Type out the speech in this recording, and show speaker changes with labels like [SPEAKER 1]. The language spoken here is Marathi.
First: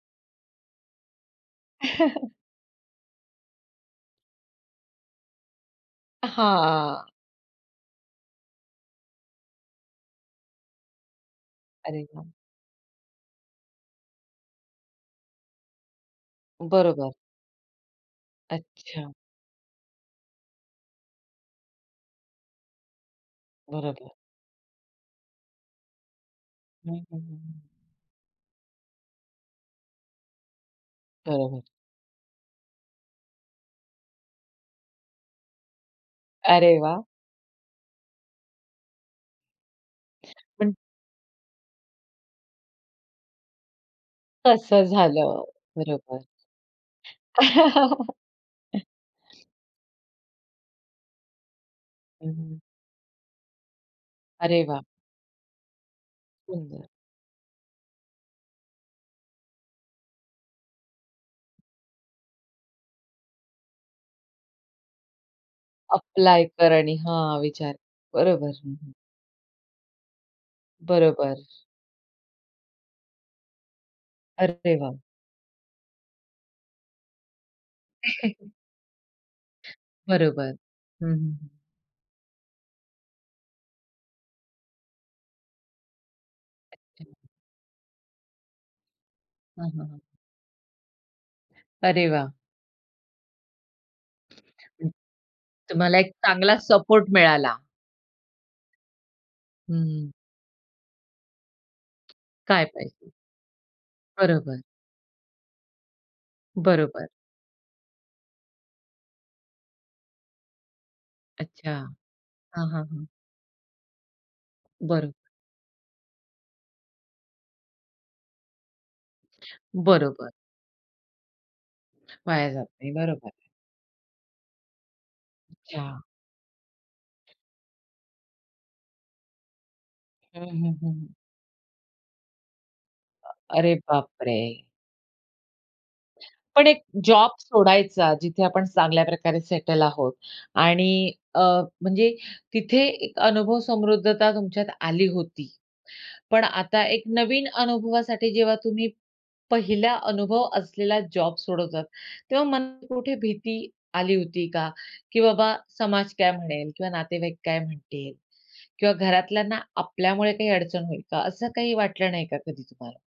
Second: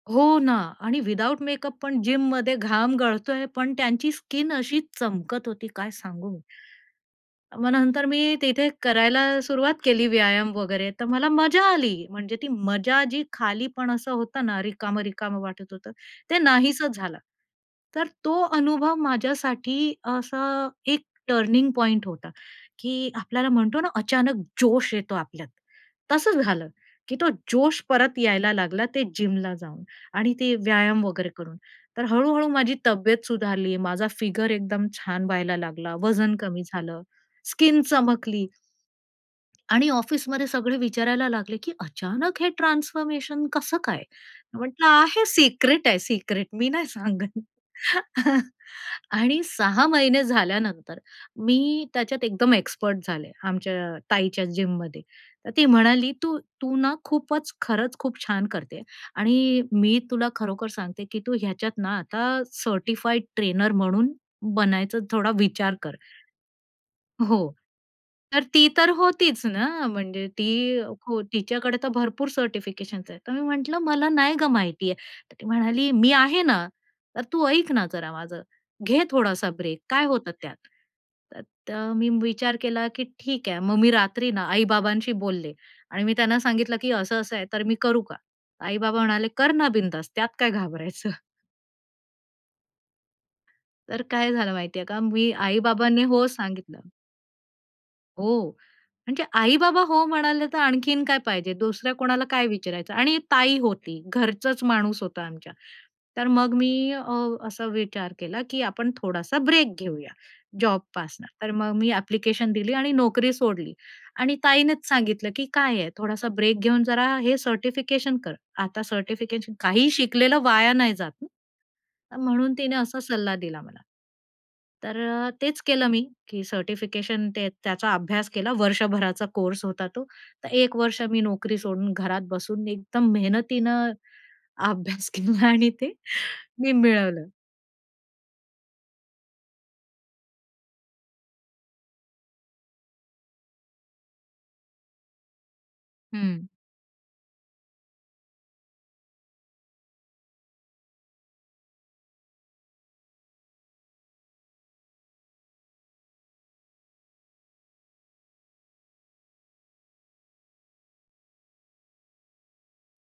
[SPEAKER 1] हो ना. आणि विथआऊट मेकअप पण जिममध्ये घाम गळतोय पण त्यांची स्किन अशी चमकत होती काय सांगू मी?
[SPEAKER 2] हां.
[SPEAKER 1] मग नंतर मी तिथे करायला सुरुवात केली व्यायाम वगैरे. तर मला मजा
[SPEAKER 2] अरे
[SPEAKER 1] आली.
[SPEAKER 2] वाह!
[SPEAKER 1] म्हणजे ती मजा जी खालीपण असं होतं ना, रिकामं-रिकामं वाटत होतं, ते नाहीसंच
[SPEAKER 2] बरोबर.
[SPEAKER 1] झालं. तर तो अनुभव
[SPEAKER 2] अच्छा.
[SPEAKER 1] माझ्यासाठी असा, एक टर्निंग पॉइंट होता की आपल्याला म्हणतो ना
[SPEAKER 2] बरोबर.
[SPEAKER 1] अचानक जोश येतो आपल्यात. तसंच झालं
[SPEAKER 2] हं,
[SPEAKER 1] की
[SPEAKER 2] हं,
[SPEAKER 1] तो
[SPEAKER 2] हं, हं.
[SPEAKER 1] जोश परत यायला लागला ते जिमला जाऊन आणि ते व्यायाम वगैरे करून.
[SPEAKER 2] बरोबर.
[SPEAKER 1] तर हळूहळू माझी तब्येत सुधारली. माझा फिगर एकदम छान व्हायला लागला, वजन कमी
[SPEAKER 2] अरे
[SPEAKER 1] झालं,
[SPEAKER 2] वाह!
[SPEAKER 1] स्किन चमकली. आणि ऑफिसमध्ये
[SPEAKER 2] पण.
[SPEAKER 1] सगळे विचारायला लागले, की अचानक हे ट्रान्सफॉर्मेशन कसं काय?
[SPEAKER 2] कसं
[SPEAKER 1] म्हंटलं "आहे हे
[SPEAKER 2] झालं?
[SPEAKER 1] सिक्रेट आहे,
[SPEAKER 2] बरोबर.
[SPEAKER 1] सिक्रेट. मी नाही सांगत." आणि 6 महिने झाल्यानंतर मी त्याच्यात
[SPEAKER 2] हं,
[SPEAKER 1] एकदम
[SPEAKER 2] हं.
[SPEAKER 1] एक्सपर्ट झाले. आमच्या ताईच्या
[SPEAKER 2] अरे वाह!
[SPEAKER 1] जिममध्ये. तर ती म्हणाली, "तू, तू
[SPEAKER 2] पिंजरा.
[SPEAKER 1] ना खूपच, खरंच खूप छान करते आणि मी तुला खरोखर सांगते की तू ह्याच्यात ना आता सर्टिफाइड ट्रेनर म्हणून बनायचा थोडा विचार कर."
[SPEAKER 2] अप्लाय कर आणि हां,
[SPEAKER 1] हो.
[SPEAKER 2] विचार.
[SPEAKER 1] तर
[SPEAKER 2] बरोबर.
[SPEAKER 1] ती तर होतीच ना. म्हणजे ती
[SPEAKER 2] बरोबर.
[SPEAKER 1] तिच्याकडे तर भरपूर सर्टिफिकेशन्स आहेत. तर मी म्हंटलं मला नाही गं
[SPEAKER 2] अरे
[SPEAKER 1] माहिती
[SPEAKER 2] देवा!
[SPEAKER 1] आहे. तर ती म्हणाली "मी आहे ना. तर तू ऐक ना, जरा माझं. घे थोडासा ब्रेक काय होतात
[SPEAKER 2] बरोबर.
[SPEAKER 1] त्यात?"
[SPEAKER 2] हं, हं, हं.
[SPEAKER 1] तर मी विचार केला, की ठीक आहे. मग मी रात्री ना आई-बाबांशी बोलले आणि मी त्यांना सांगितलं की
[SPEAKER 2] [unintelligible]
[SPEAKER 1] असं-असं आहे तर मी करू का? आई बाबा म्हणाले, "कर ना
[SPEAKER 2] हं, हं, हं.
[SPEAKER 1] बिंदास त्यात काय घाबरायचं."
[SPEAKER 2] अरे वाह!
[SPEAKER 1] तर काय झालं माहिती आहे
[SPEAKER 2] हं.
[SPEAKER 1] का? मी आई
[SPEAKER 2] तुम्हाला
[SPEAKER 1] बाबांनी
[SPEAKER 2] एक
[SPEAKER 1] हो
[SPEAKER 2] चांगला
[SPEAKER 1] सांगितलं.
[SPEAKER 2] सपोर्ट मिळाला.
[SPEAKER 1] हो. म्हणजे
[SPEAKER 2] हं,
[SPEAKER 1] आई-बाबा हो
[SPEAKER 2] हं.
[SPEAKER 1] म्हणाले, तर आणखीन काय पाहिजे? दुसऱ्या कोणाला काय
[SPEAKER 2] काय
[SPEAKER 1] विचारायचं
[SPEAKER 2] पाहिजे?
[SPEAKER 1] आणि ताई होती.
[SPEAKER 2] बरोबर.
[SPEAKER 1] घरचाच माणूस होता आमच्या. तर मग मी अ,
[SPEAKER 2] बरोबर.
[SPEAKER 1] असा विचार केला की आपण थोडासा ब्रेक घेऊया, जॉबपासनं. तर
[SPEAKER 2] अच्छा.
[SPEAKER 1] मग मी ॲप्लिकेशन
[SPEAKER 2] हां,
[SPEAKER 1] दिली
[SPEAKER 2] हां,
[SPEAKER 1] आणि
[SPEAKER 2] हां.
[SPEAKER 1] नोकरी सोडली आणि ताईनेच
[SPEAKER 2] बरं.
[SPEAKER 1] सांगितलं की काय आहे, थोडासा ब्रेक घेऊन जरा हे सर्टिफिकेशन कर. आता सर्टिफिकेशन काही
[SPEAKER 2] बरोबर.
[SPEAKER 1] शिकलेलं वाया नाही जात ना.
[SPEAKER 2] वाया
[SPEAKER 1] म्हणून
[SPEAKER 2] जात
[SPEAKER 1] तिने
[SPEAKER 2] नाही.
[SPEAKER 1] असा
[SPEAKER 2] बरोबर
[SPEAKER 1] सल्ला
[SPEAKER 2] आहे.
[SPEAKER 1] दिला मला. तर तेच केलं मी,
[SPEAKER 2] अच्छा.
[SPEAKER 1] की सर्टिफिकेशन ते त्याचा अभ्यास केला वर्षभराचा कोर्स होता तो.
[SPEAKER 2] हं,
[SPEAKER 1] तर
[SPEAKER 2] हं,
[SPEAKER 1] 1
[SPEAKER 2] हं,
[SPEAKER 1] वर्ष
[SPEAKER 2] हं.
[SPEAKER 1] मी नोकरी सोडून घरात बसून, एकदम
[SPEAKER 2] अ, अरे
[SPEAKER 1] मेहनतीनं
[SPEAKER 2] बापरे!
[SPEAKER 1] अभ्यास केला आणि ते
[SPEAKER 2] पण
[SPEAKER 1] मी
[SPEAKER 2] एक
[SPEAKER 1] मिळवलं.
[SPEAKER 2] जॉब सोडायचा, जिथे आपण चांगल्या प्रकारे सेटल आहोत. आणि अ, म्हणजे तिथे एक अनुभव समृद्धता तुमच्यात आली होती.
[SPEAKER 1] हं.
[SPEAKER 2] पण आता एक नवीन अनुभवासाठी जेव्हा तुम्ही पहिला अनुभव असलेला जॉब सोडतात, तेव्हा मनात कुठे भीती आली होती का? की बाबा समाज काय म्हणेल, किंवा नातेवाईक काय म्हणतील? किंवा घरातल्यांना आपल्यामुळे काही अडचण होईल का? असं काही वाटलं नाही का कधी तुम्हाला?